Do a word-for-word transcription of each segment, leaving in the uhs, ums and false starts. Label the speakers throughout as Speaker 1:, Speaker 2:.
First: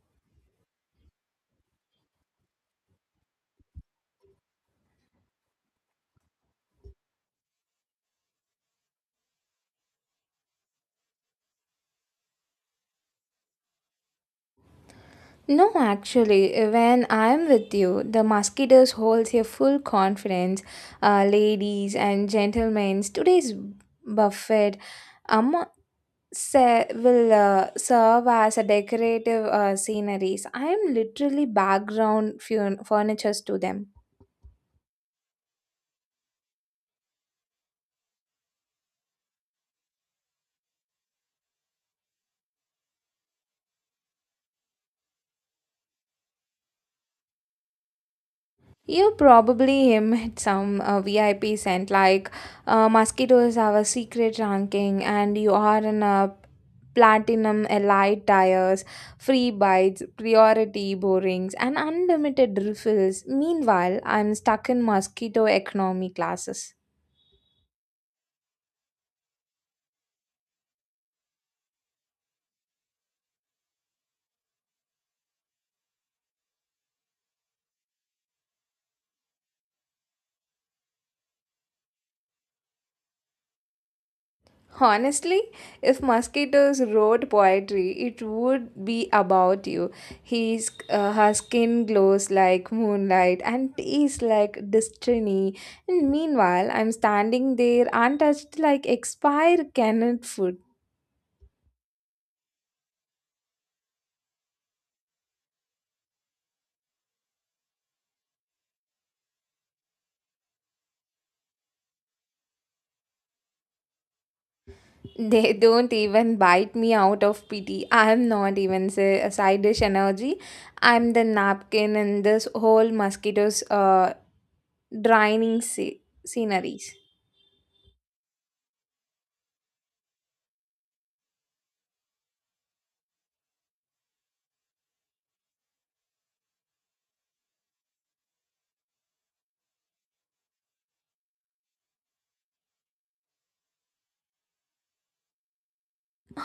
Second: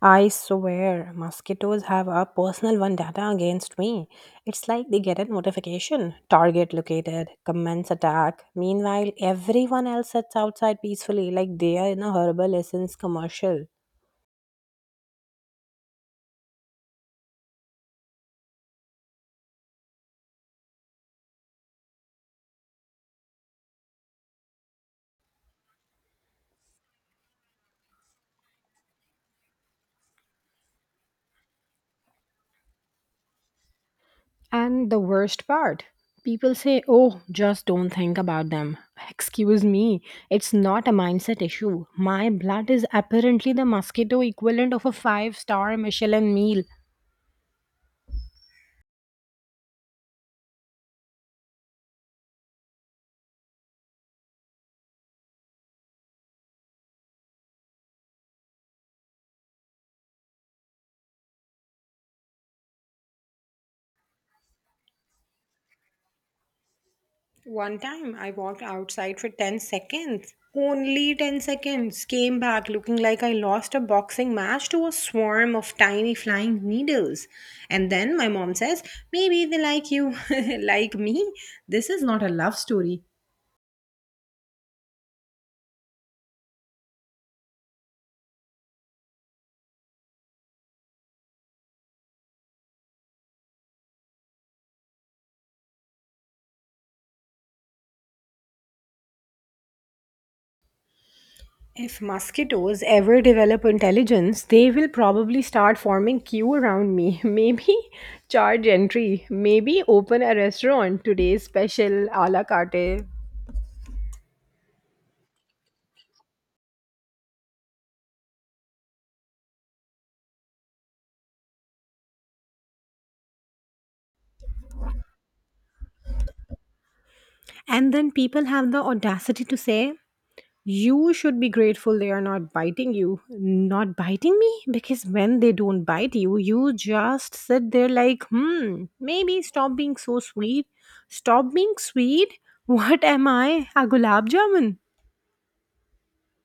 Speaker 1: I swear, mosquitoes have a personal vendetta against me. It's like they get a notification: target located, commence attack. Meanwhile, everyone else sits outside peacefully, like they are in a herbal essence commercial.
Speaker 2: No, actually, when I'm with you, the mosquitoes holds your full confidence. Uh, ladies and gentlemen, today's buffet um, se- will uh, serve as a decorative uh, sceneries. I am literally background furn- furnitures to them.
Speaker 1: And the worst part, people say, oh, just don't think about them. Excuse me, it's not a mindset issue. My blood is apparently the mosquito equivalent of a five star Michelin meal.
Speaker 2: You probably him some uh, V I P scent like uh, mosquitoes have a secret ranking, and you are in a platinum elite tires, free bites, priority borings, and unlimited refills. Meanwhile, I'm stuck in mosquito economy classes.
Speaker 1: One time I walked outside for ten seconds. Only ten seconds. Came back looking like I lost a boxing match to a swarm of tiny flying needles. And then my mom says, maybe they like you. Like me? This is not a love story.
Speaker 2: Honestly, if mosquitoes wrote poetry, it would be about you. His, uh, her skin glows like moonlight and tastes like destiny. And meanwhile, I'm standing there untouched like expired canned food.
Speaker 1: If mosquitoes ever develop intelligence, they will probably start forming queue around me. Maybe charge entry. Maybe open a restaurant. Today's special, a la carte.
Speaker 2: They don't even bite me out of pity. I'm not even say, a side dish energy. I'm the napkin in this whole mosquitoes uh, draining sce- sceneries.
Speaker 1: And then people have the audacity to say, you should be grateful they are not biting you. Not biting me? Because when they don't bite you, you just sit there like, hmm, maybe stop being so sweet. Stop being sweet? What am I? A gulab jamun?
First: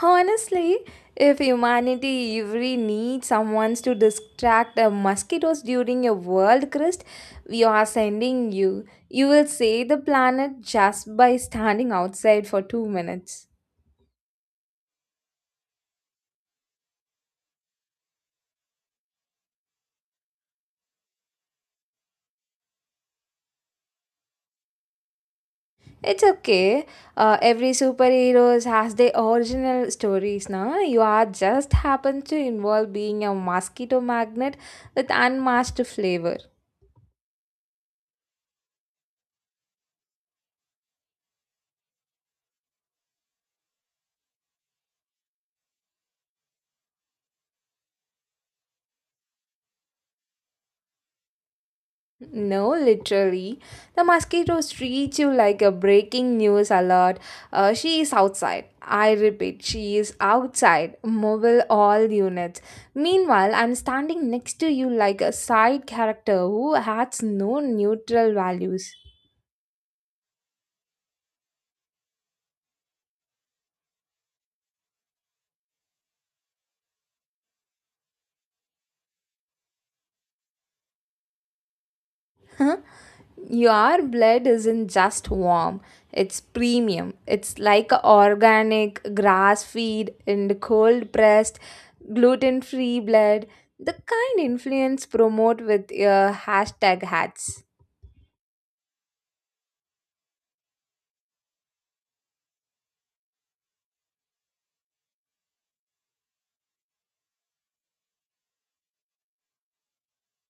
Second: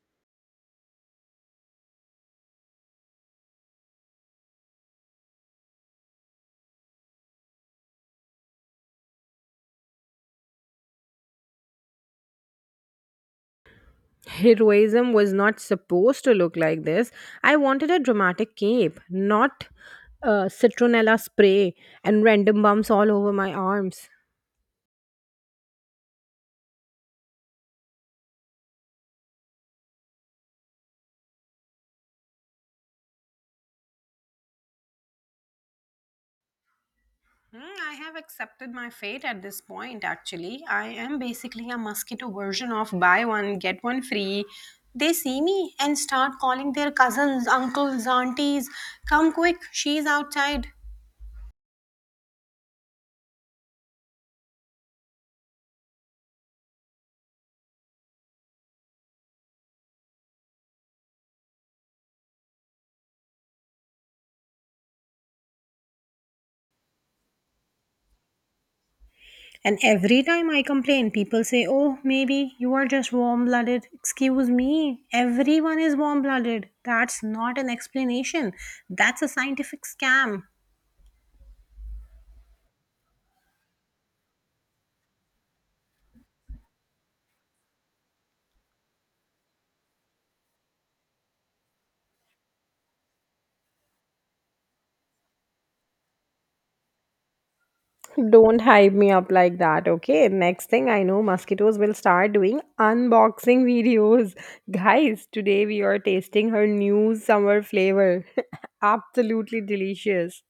Speaker 2: Honestly, if humanity ever needs someone to distract the mosquitoes during a world crest, we are sending you. You will save the planet just by standing outside for two minutes.
Speaker 1: Heroism was not supposed to look like this. I wanted a dramatic cape, not uh, citronella spray and random bumps all over my arms.
Speaker 2: It's okay. Uh, every superheroes has their original stories, na. You are just happen to involve being a mosquito magnet with unmatched flavor.
Speaker 1: Hmm, I have accepted my fate at this point, actually. I am basically a mosquito version of buy one, get one free. They see me and start calling their cousins, uncles, aunties, come quick, she's outside.
Speaker 2: No, literally. The mosquitoes treat you like a breaking news alert. Uh, she is outside. I repeat, she is outside. Mobile all units. Meanwhile, I'm standing next to you like a side character who has no neutral values.
Speaker 1: And every time I complain, people say, oh, maybe you are just warm blooded. Excuse me, everyone is warm blooded. That's not an explanation, that's a scientific scam.
Speaker 2: Your blood isn't just warm, it's premium. It's like a organic, grass feed and cold pressed, gluten free blood, the kind influence promote with your hashtag hats.
Speaker 1: Don't hype me up like that, okay? Next thing I know, mosquitoes will start doing unboxing videos. Guys, today we are tasting her new summer flavor. Absolutely delicious.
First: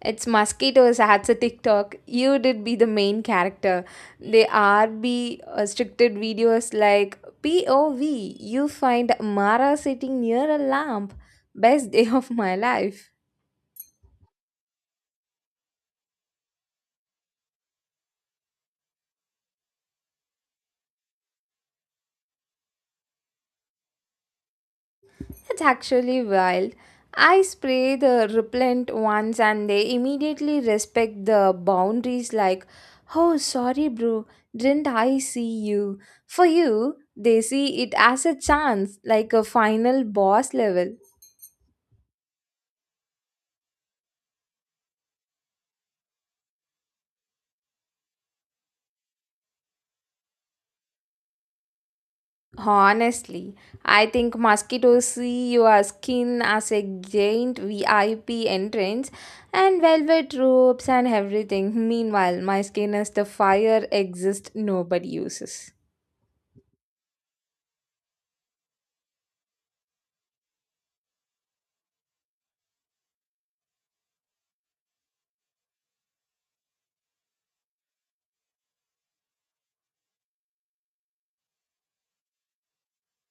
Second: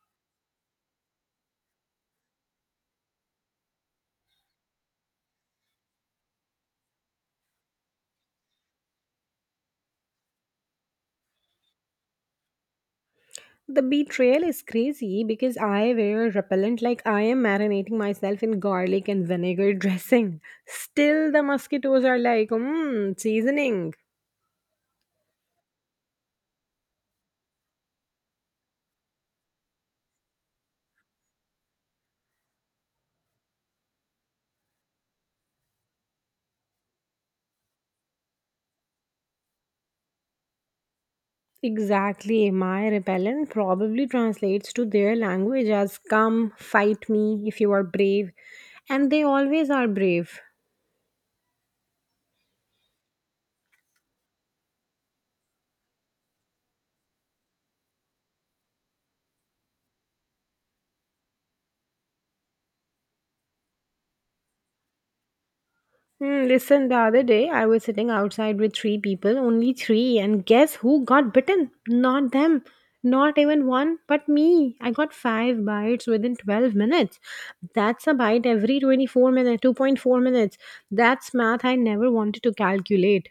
Speaker 2: It's mosquitoes hats a TikTok. You did be the main character. They are be restricted videos like P O V. You find Mara sitting near a lamp. Best day of my life.
Speaker 1: The betrayal is crazy because I wear repellent like I am marinating myself in garlic and vinegar dressing. Still, the mosquitoes are like, mmm, seasoning.
Speaker 2: That's actually wild. I spray the repellent once and they immediately respect the boundaries like, oh, sorry, bro, didn't I see you? For you, they see it as a chance, like a final boss level.
Speaker 1: Exactly. My repellent probably translates to their language as, come, fight me if you are brave. And they always are brave.
Speaker 2: Honestly, I think mosquitoes see your skin as a giant V I P entrance and velvet ropes and everything. Meanwhile, my skin is the fire exist nobody uses.
Speaker 1: Hmm, listen, the other day I was sitting outside with three people, only three, and guess who got bitten? Not them. Not even one, but me. I got five bites within twelve minutes. That's a bite every twenty-four minutes, two point four minutes. That's math I never wanted to calculate.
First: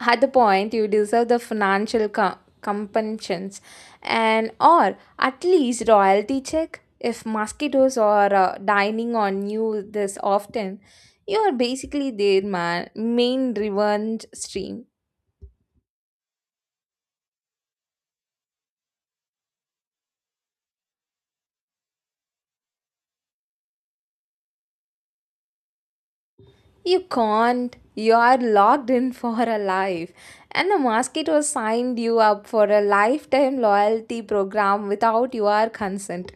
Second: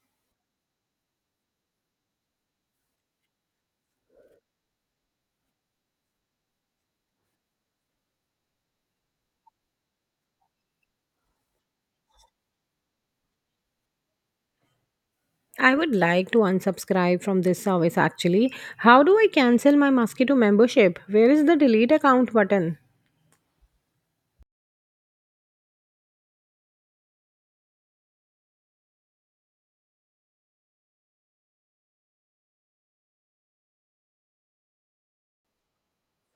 Speaker 2: At the point you deserve the financial co- compensations and or at least royalty check. If mosquitoes are uh, dining on you this often, you are basically their man, main revenge stream.
Speaker 1: I would like to unsubscribe from this service actually. How do I cancel my mosquito membership? Where is the delete account button?
Speaker 2: You can't, you are locked in for a life, and the mosquitoes signed you up for a lifetime loyalty program without your consent.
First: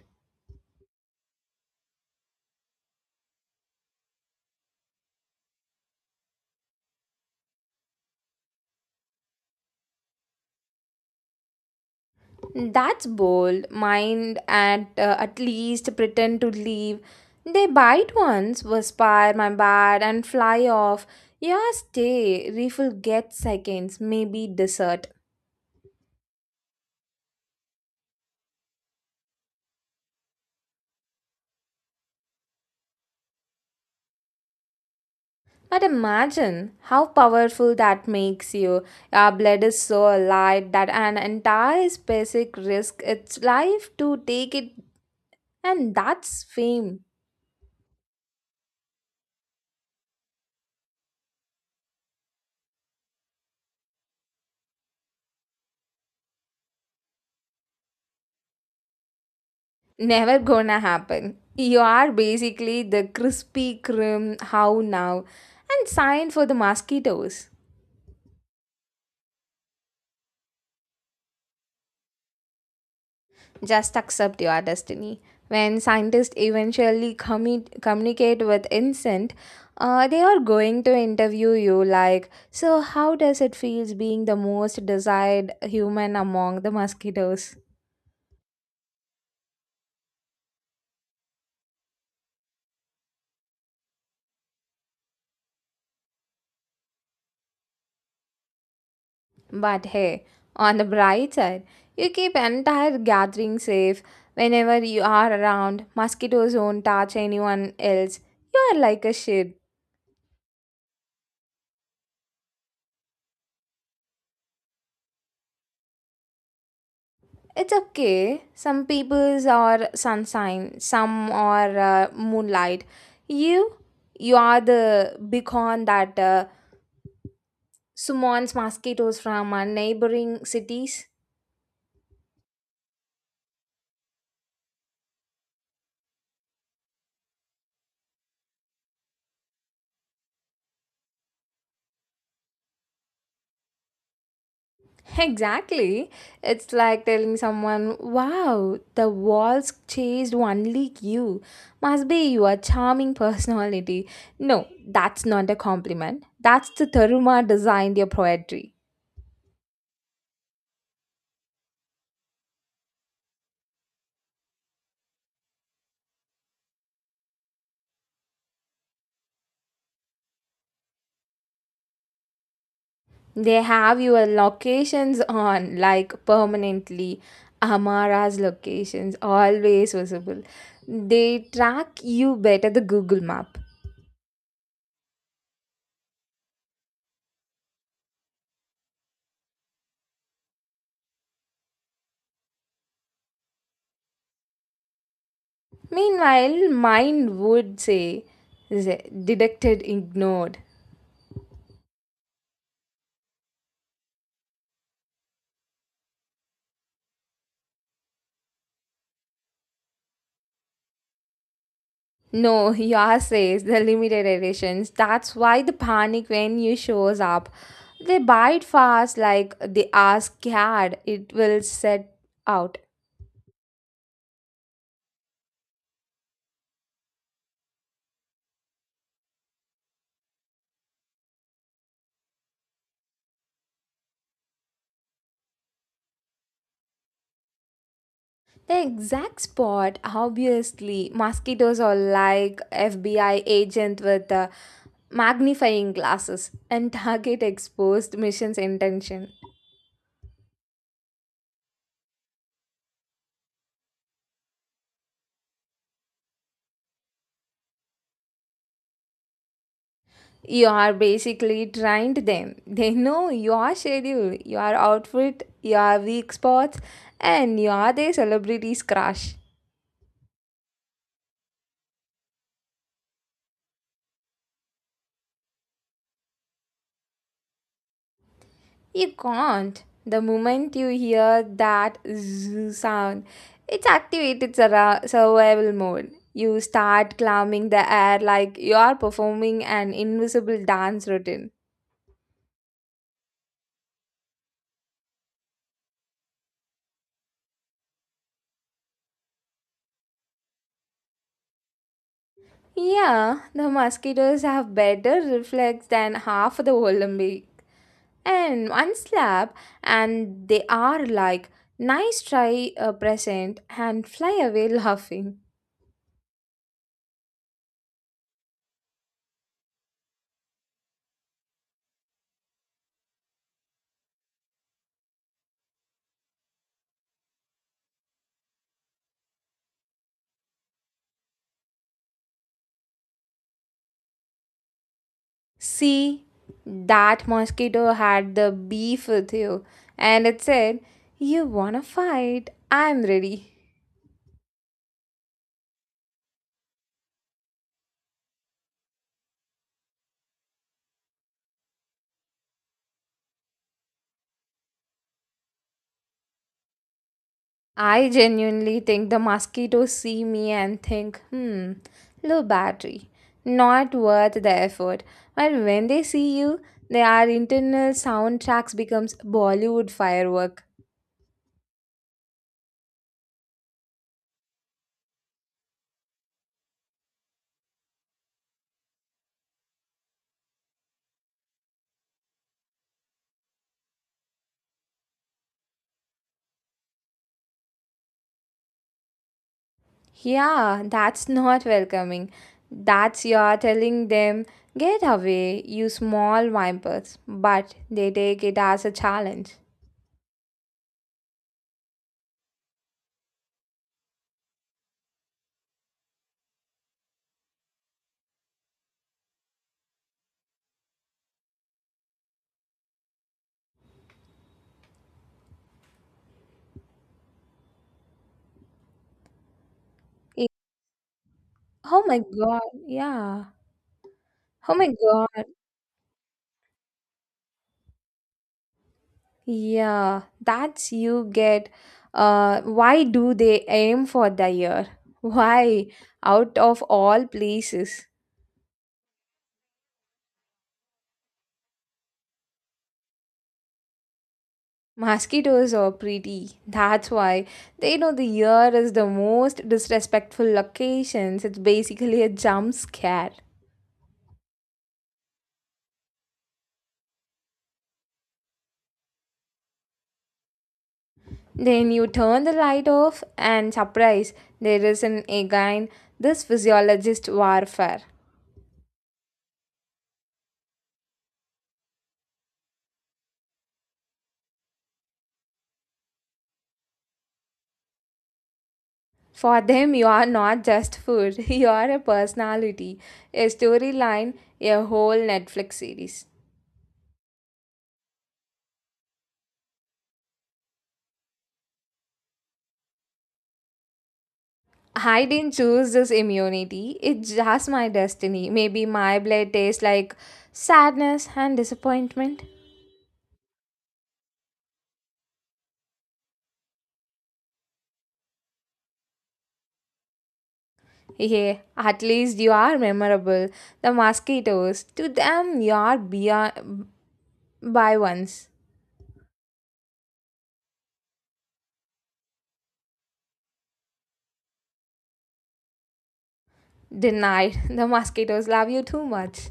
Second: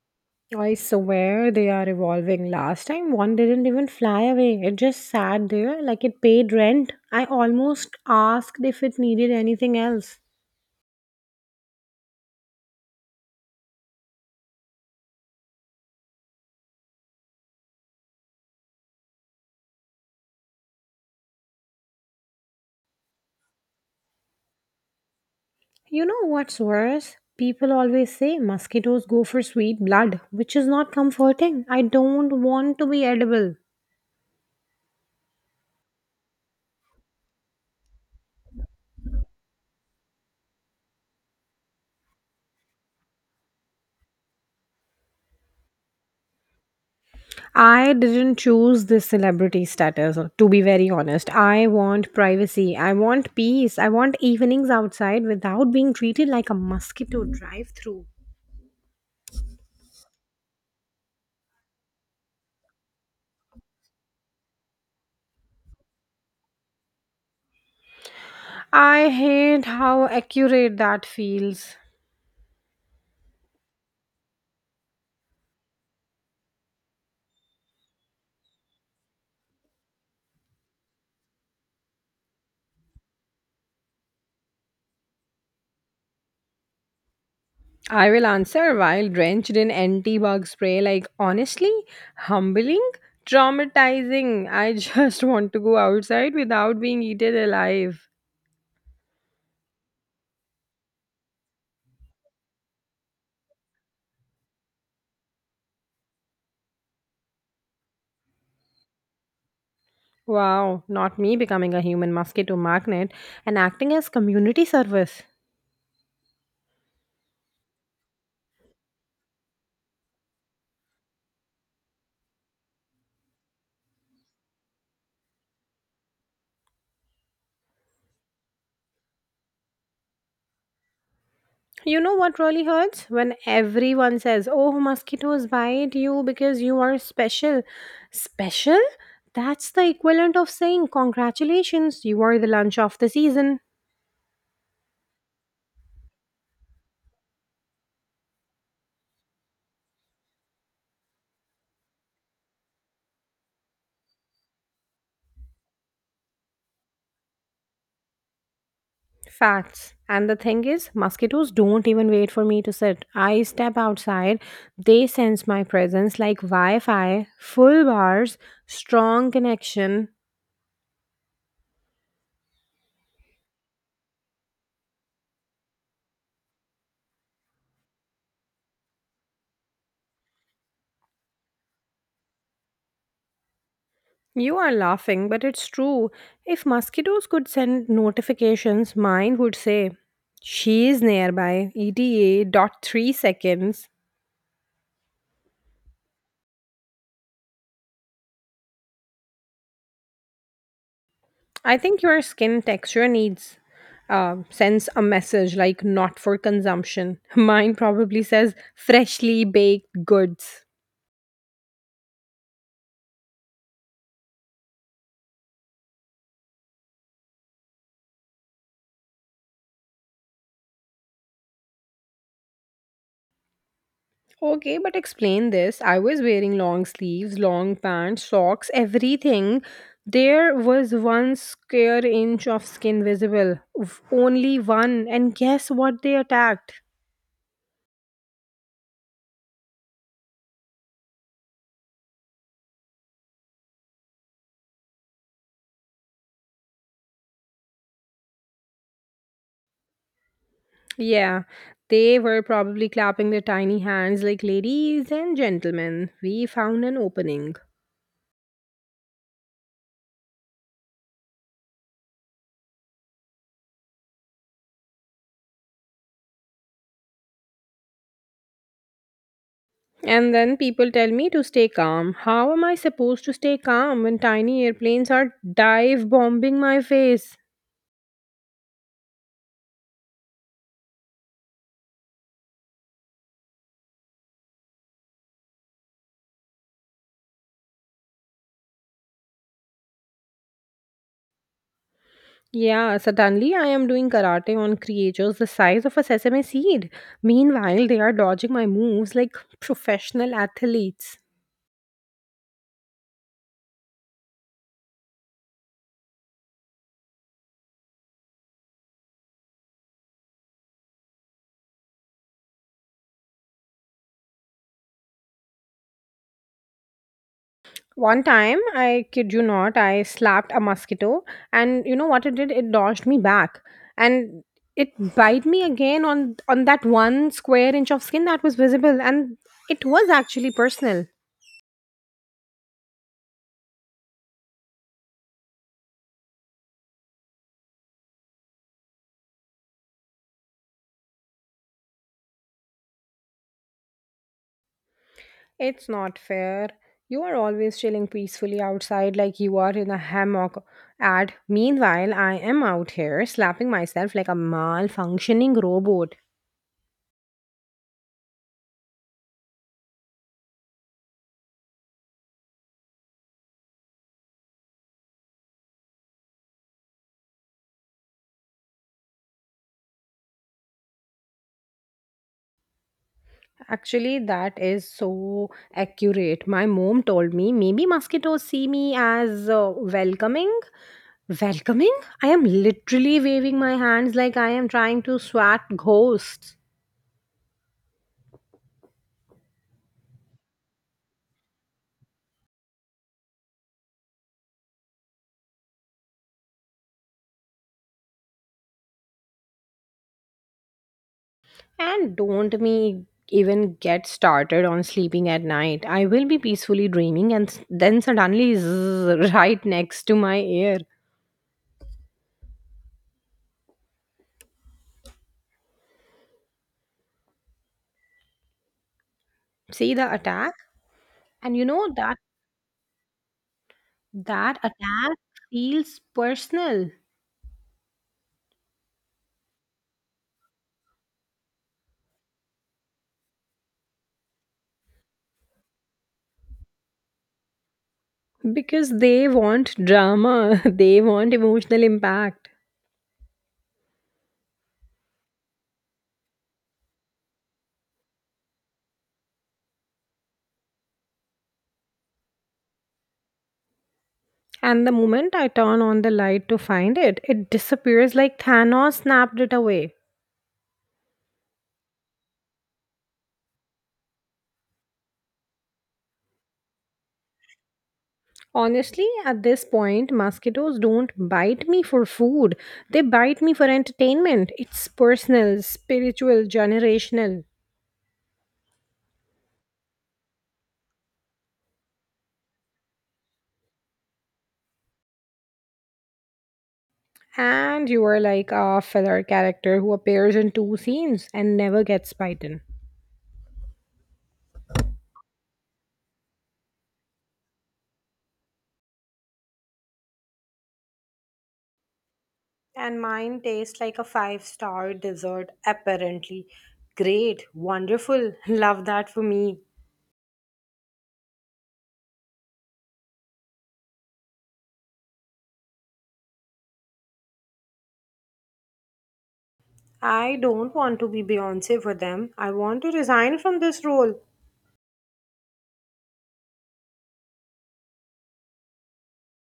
Speaker 1: I swear they are evolving. Last time one didn't even fly away. It just sat there like it paid rent. I almost asked if it needed anything else.
Speaker 2: That's bold. Mind at uh, at least pretend to leave. They bite once, whisper my bad, and fly off. Yeah, stay. Refill gets seconds, maybe dessert.
Speaker 1: You know what's worse? People always say mosquitoes go for sweet blood, which is not comforting. I don't want to be edible.
Speaker 2: But imagine how powerful that makes you. Your blood is so light that an entire specific risk its life to take it, and that's fame.
Speaker 1: I didn't choose this celebrity status, to be very honest. I want privacy. I want peace. I want evenings outside without being treated like a mosquito drive through.
Speaker 2: Never gonna happen. You are basically the crispy crim how now and sign for the mosquitoes.
Speaker 1: I hate how accurate that feels.
Speaker 2: Just accept your destiny. When scientists eventually commu- communicate with insect, uh, they are going to interview you like, so how does it feels being the most desired human among the mosquitoes?
Speaker 1: I will answer while drenched in anti bug spray, like, honestly, humbling, traumatizing. I just want to go outside without being eaten alive.
Speaker 2: But hey, on the bright side, you keep entire gathering safe. Whenever you are around, mosquitoes won't touch anyone else. You are like a shit.
Speaker 1: Wow, not me becoming a human mosquito magnet and acting as community service.
Speaker 2: It's okay. Some peoples are sunshine, some are uh, moonlight. You, you are the beacon that uh, summons mosquitoes from uh, neighboring cities.
Speaker 1: You know what really hurts? When everyone says, oh, mosquitoes bite you because you are special. Special? That's the equivalent of saying, congratulations, you are the lunch of the season.
Speaker 2: Exactly. It's like telling someone, wow, the walls chased only you. Must be your charming personality. No, that's not a compliment. That's the Tharuma designed your poetry.
Speaker 1: Facts. And the thing is, mosquitoes don't even wait for me to sit. I step outside, they sense my presence like Wi Fi, full bars, strong connection.
Speaker 2: They have your locations on, like permanently. Amara's locations, always visible. They track you better the Google map.
Speaker 1: You are laughing, but it's true. If mosquitoes could send notifications, mine would say, she is nearby, E T A dot three seconds.
Speaker 2: Meanwhile, mine would say, "Z- detected, ignored."
Speaker 1: I think your skin texture needs, uh, sends a message like, not for consumption. Mine probably says freshly baked goods.
Speaker 2: No, yours says the limited editions. That's why the panic when you shows up. They buy it fast like they are scared it will set out.
Speaker 1: Okay, but explain this. I was wearing long sleeves, long pants, socks, everything. There was one square inch of skin visible. Oof, only one. And guess what they attacked?
Speaker 2: The exact spot, obviously, mosquitoes are like F B I agent with uh, magnifying glasses and target exposed mission's intention.
Speaker 1: Yeah, they were probably clapping their tiny hands like, ladies and gentlemen, we found an opening.
Speaker 2: You are basically trained them. They know your schedule, your outfit, your weak spots, and you are their celebrity's crush.
Speaker 1: And then people tell me to stay calm. How am I supposed to stay calm when tiny airplanes are dive bombing my face?
Speaker 2: You can't. The moment you hear that zzz sound, it's activated surra- survival mode. You start climbing the air like you are performing an invisible dance routine.
Speaker 1: Yeah, suddenly I am doing karate on creatures the size of a sesame seed. Meanwhile, they are dodging my moves like professional athletes.
Speaker 2: Yeah, the mosquitoes have better reflex than half the Olympics, and one slap, and they are like nice try a present and fly away laughing.
Speaker 1: One time, I kid you not, I slapped a mosquito, and you know what it did? It dodged me back, and it bit me again on on that one square inch of skin that was visible, and it was actually personal.
Speaker 2: See, that mosquito had the beef with you, and it said, you wanna fight, I'm ready.
Speaker 1: It's not fair. You are always chilling peacefully outside like you are in a hammock. And meanwhile, I am out here slapping myself like a malfunctioning robot.
Speaker 2: I genuinely think the mosquitoes see me and think, hmm, low battery, not worth the effort. But when they see you, their internal soundtracks becomes bollywood firework.
Speaker 1: Actually, that is so accurate. My mom told me maybe mosquitoes see me as uh, welcoming. Welcoming? I am literally waving my hands like I am trying to swat ghosts.
Speaker 2: Yeah, that's not welcoming. That's you're telling them, get away, you small vipers. But they take it as a challenge.
Speaker 1: And don't me even get started on sleeping at night. I will be peacefully dreaming and s- then suddenly zzz, right next to my ear. See the
Speaker 2: It-
Speaker 1: attack? And you know
Speaker 2: oh
Speaker 1: that
Speaker 2: my god, yeah.
Speaker 1: that
Speaker 2: Oh my
Speaker 1: attack
Speaker 2: god,
Speaker 1: feels personal
Speaker 2: yeah. That's you get. Uh, why do they aim for the ear? Why? Out of all places.
Speaker 1: because they want drama, they want emotional impact.
Speaker 2: Mosquitoes are pretty. That's why they know the year is the most disrespectful locations. It's basically a jump scare.
Speaker 1: And the moment I turn on the light to find it, it disappears like Thanos snapped it away.
Speaker 2: Then you turn the light off, and surprise, there is an again, this physiologist warfare.
Speaker 1: Honestly, at this point, mosquitoes don't bite me for food. They bite me for entertainment. It's personal, spiritual, generational.
Speaker 2: For them, you are not just food, you are a personality, a storyline, a whole Netflix series.
Speaker 1: And you are like a filler character who appears in two scenes and never gets bitten.
Speaker 2: I didn't choose this immunity. It's just my destiny. Maybe my blood tastes like sadness and disappointment.
Speaker 1: And mine tastes like a five star dessert, apparently. Great, wonderful, love that for me.
Speaker 2: Yeah, at least you are memorable. The mosquitoes, to them, you are beyond by once.
Speaker 1: I don't want to be Beyonce for them. I want to resign from this role.
Speaker 2: Denied. The mosquitoes love you too much.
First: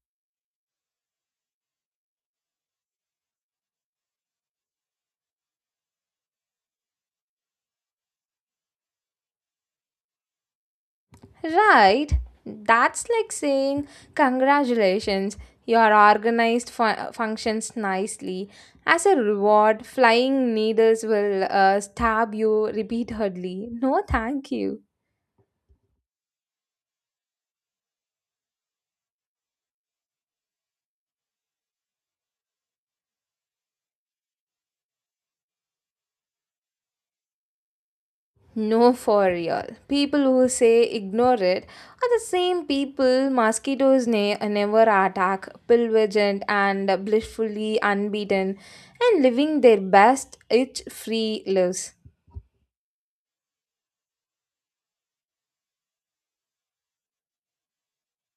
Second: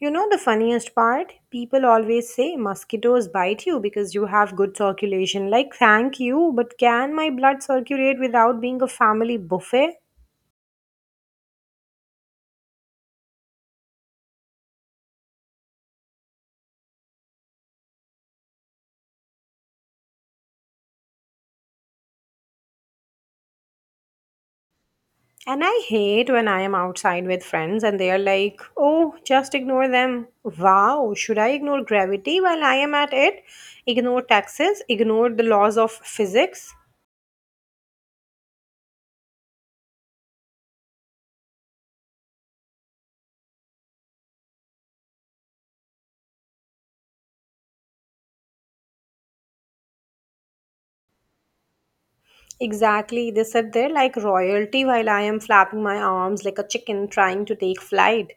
Speaker 1: You know the funniest part? People always say mosquitoes bite you because you have good circulation. Like, thank you, but can my blood circulate without being a family buffet?
Speaker 2: Right? That's like saying, congratulations, your organized fu- functions nicely. As a reward, flying needles will uh, stab you repeatedly. No, thank you.
Speaker 1: And I hate when I am outside with friends and they are like, oh, just ignore them. Wow, should I ignore gravity while I am at it? Ignore taxes? Ignore the laws of physics?
Speaker 2: No, for real. People who say ignore it are the same people mosquitoes ne- never attack, pillaged and blissfully unbeaten, and living their best itch free lives.
Speaker 1: Exactly, they sit there like royalty while I am flapping my arms like a chicken trying to take flight.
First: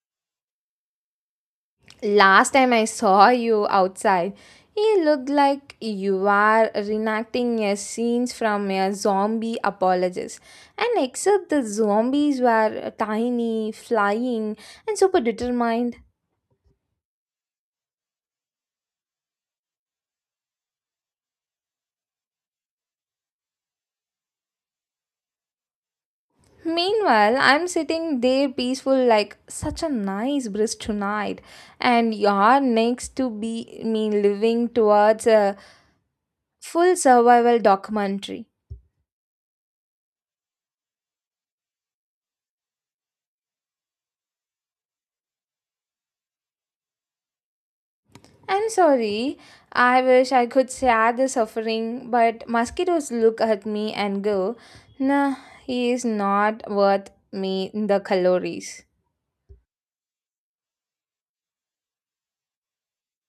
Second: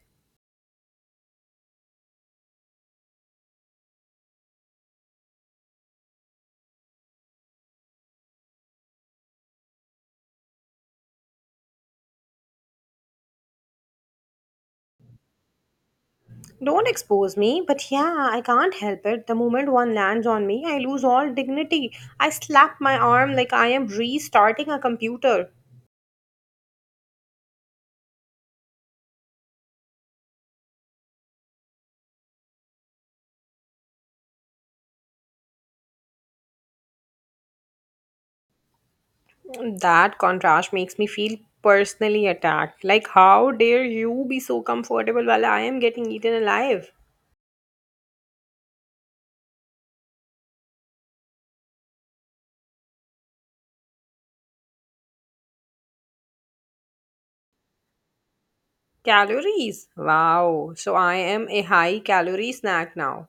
Speaker 2: Last time I saw you outside, you looked like you were reenacting a scenes from a zombie apologist. And except the zombies were tiny, flying, and super determined.
Speaker 1: Don't expose me, but yeah, I can't help it. The moment one lands on me, I lose all dignity. I slap my arm like I am restarting a computer.
Speaker 2: Meanwhile, I'm sitting there peaceful like such a nice breeze tonight, and you're next to be me living towards a full survival documentary.
Speaker 1: That contrast makes me feel personally attacked. Like, how dare you be so comfortable while I am getting eaten alive?
Speaker 2: I'm sorry. I wish I could share the suffering, but mosquitoes look at me and go, nah, he is not worth me the calories.
Speaker 1: Calories. Wow. So I am a high calorie snack now.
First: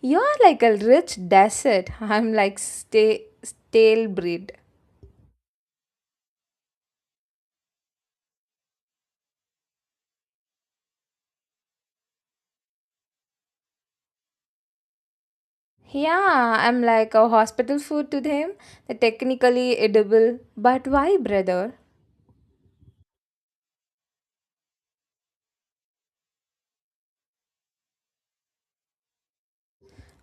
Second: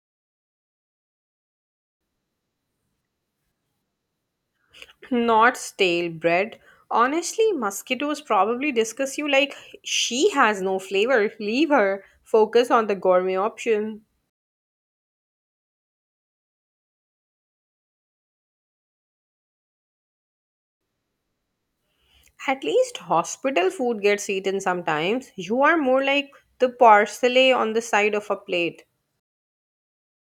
Speaker 2: You're like a rich desert. I'm like sta- stale bread.
Speaker 1: Not stale bread. Honestly, mosquitoes probably discuss you like, she has no flavor. Leave her. Focus on the gourmet option.
Speaker 2: Yeah, I'm like a hospital food to them. They're technically edible. But why, brother?
Speaker 1: At least hospital food gets eaten sometimes. You are more like the parsley on the side of a plate.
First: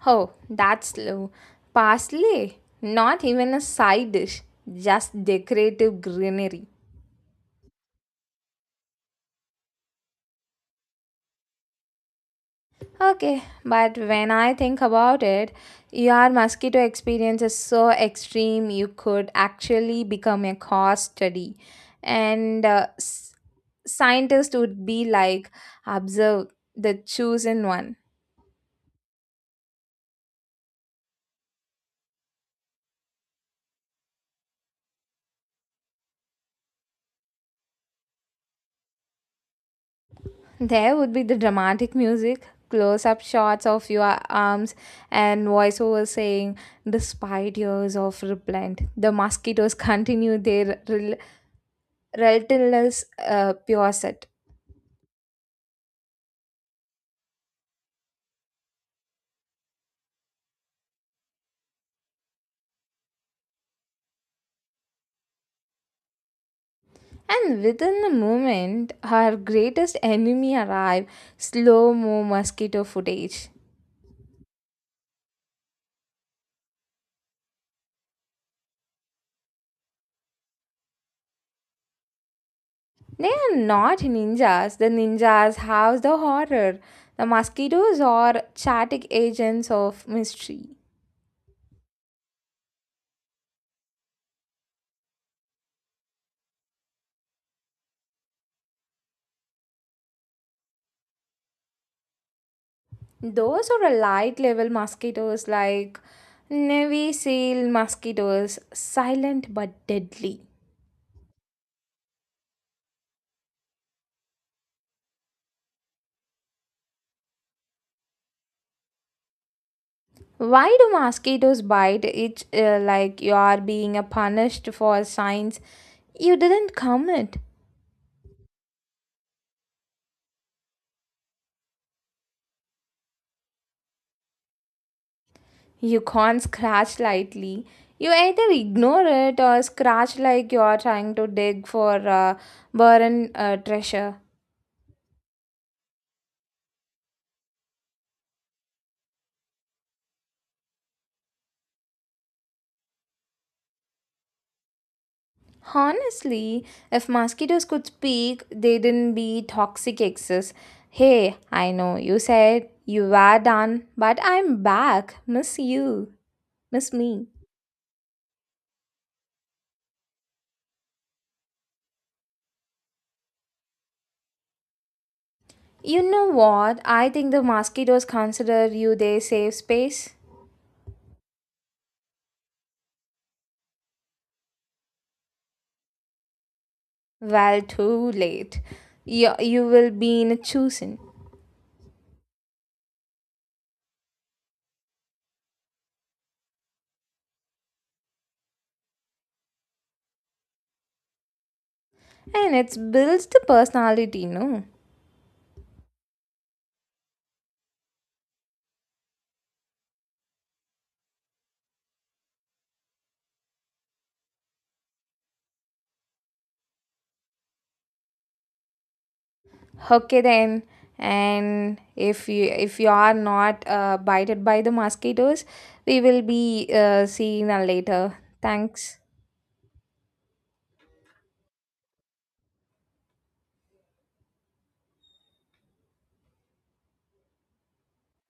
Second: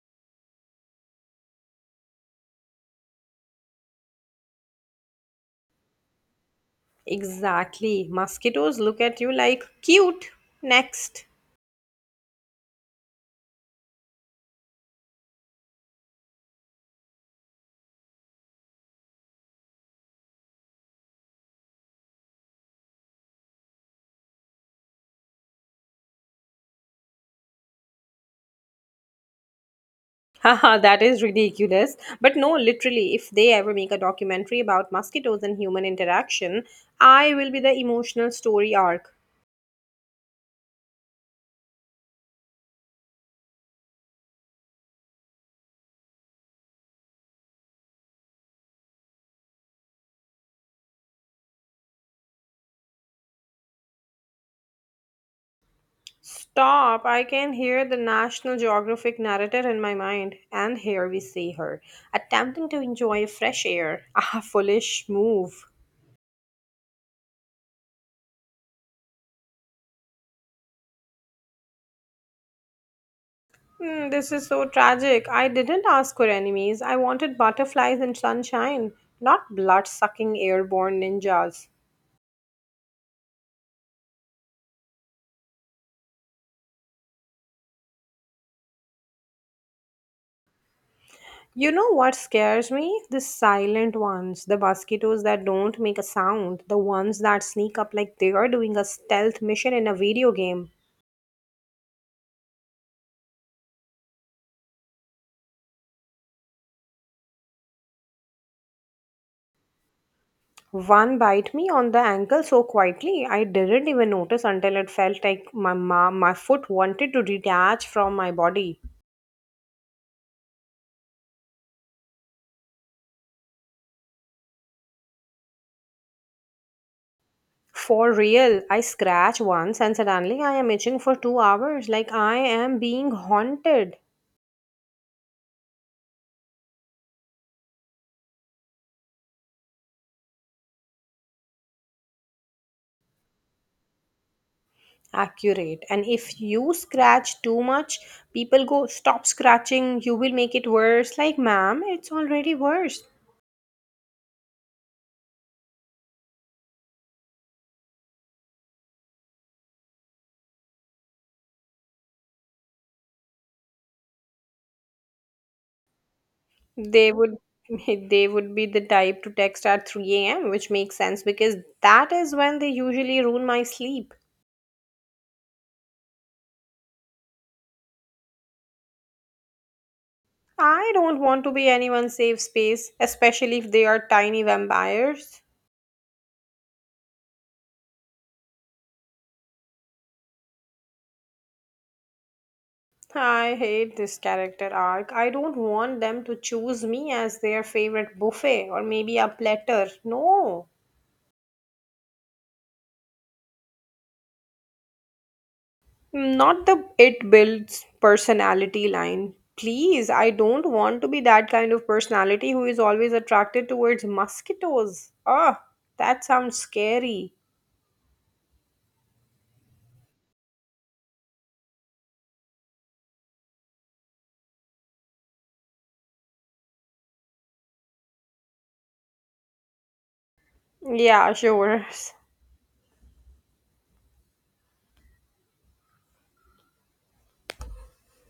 Speaker 2: Oh, that's low. Parsley. Not even a side dish. Just decorative greenery.
Speaker 1: Exactly. Mosquitoes look at you like, cute. Next.
Speaker 2: Okay, but when I think about it, your mosquito experience is so extreme you could actually become a cause study. And uh, s- Scientists would be like, observe the chosen one.
Speaker 1: Haha, that is ridiculous. But no, literally, if they ever make a documentary about mosquitoes and human interaction, I will be the emotional story arc.
Speaker 2: There would be the dramatic music, close up shots of your arms, and voiceover saying, despite years of replant, the mosquitoes continue their rel- relentless uh, pursuit.
Speaker 1: Stop! I can hear the National Geographic narrator in my mind. And here we see her, attempting to enjoy fresh air. Ah, foolish move.
Speaker 2: And within a moment, her greatest enemy arrive, slow mo mosquito footage.
Speaker 1: Hmm, this is so tragic. I didn't ask for enemies. I wanted butterflies and sunshine, not blood sucking airborne ninjas.
Speaker 2: They are not ninjas. The ninjas house the horror. The mosquitoes are chaotic agents of mystery.
Speaker 1: You know what scares me? The silent ones, the mosquitoes that don't make a sound, the ones that sneak up like they are doing a stealth mission in a video game.
Speaker 2: Those are a light level mosquitoes like Navy seal mosquitoes, silent but deadly.
Speaker 1: One bite me on the ankle so quietly I didn't even notice until it felt like my ma- my foot wanted to detach from my body.
Speaker 2: Why do mosquitoes bite? It's uh, like you are being uh, punished for signs you didn't commit.
Speaker 1: For real, I scratch once and suddenly I am itching for two hours like I am being haunted.
Speaker 2: You can't scratch lightly. You either ignore it or scratch like you are trying to dig for uh, barren uh, treasure.
Speaker 1: Accurate. And if you scratch too much, people go, stop scratching, you will make it worse, like, ma'am, it's already worse.
Speaker 2: Honestly, if mosquitoes could speak, they didn't be toxic exes. Hey, I know you said you were done, but I'm back. Miss you. Miss
Speaker 1: They
Speaker 2: me.
Speaker 1: would they would be the type to text at three a m, which makes sense because that is when they usually ruin my sleep.
Speaker 2: You know what? I think the mosquitoes consider you their safe space.
Speaker 1: I don't want to be anyone's safe space, especially if they are tiny vampires.
Speaker 2: Well, too late. You, you will be in a choosing.
Speaker 1: I hate this character arc. I don't want them to choose me as their favorite buffet or maybe a platter. No.
Speaker 2: And it builds the personality, no.
Speaker 1: Not the it builds personality line. Please, I don't want to be that kind of personality who is always attracted towards mosquitoes. Ah, that sounds scary.
Speaker 2: Okay then. And if you if you are not uh, bited by the mosquitoes, we will be uh, seeing that later. Thanks.
Speaker 1: Yeah, sure.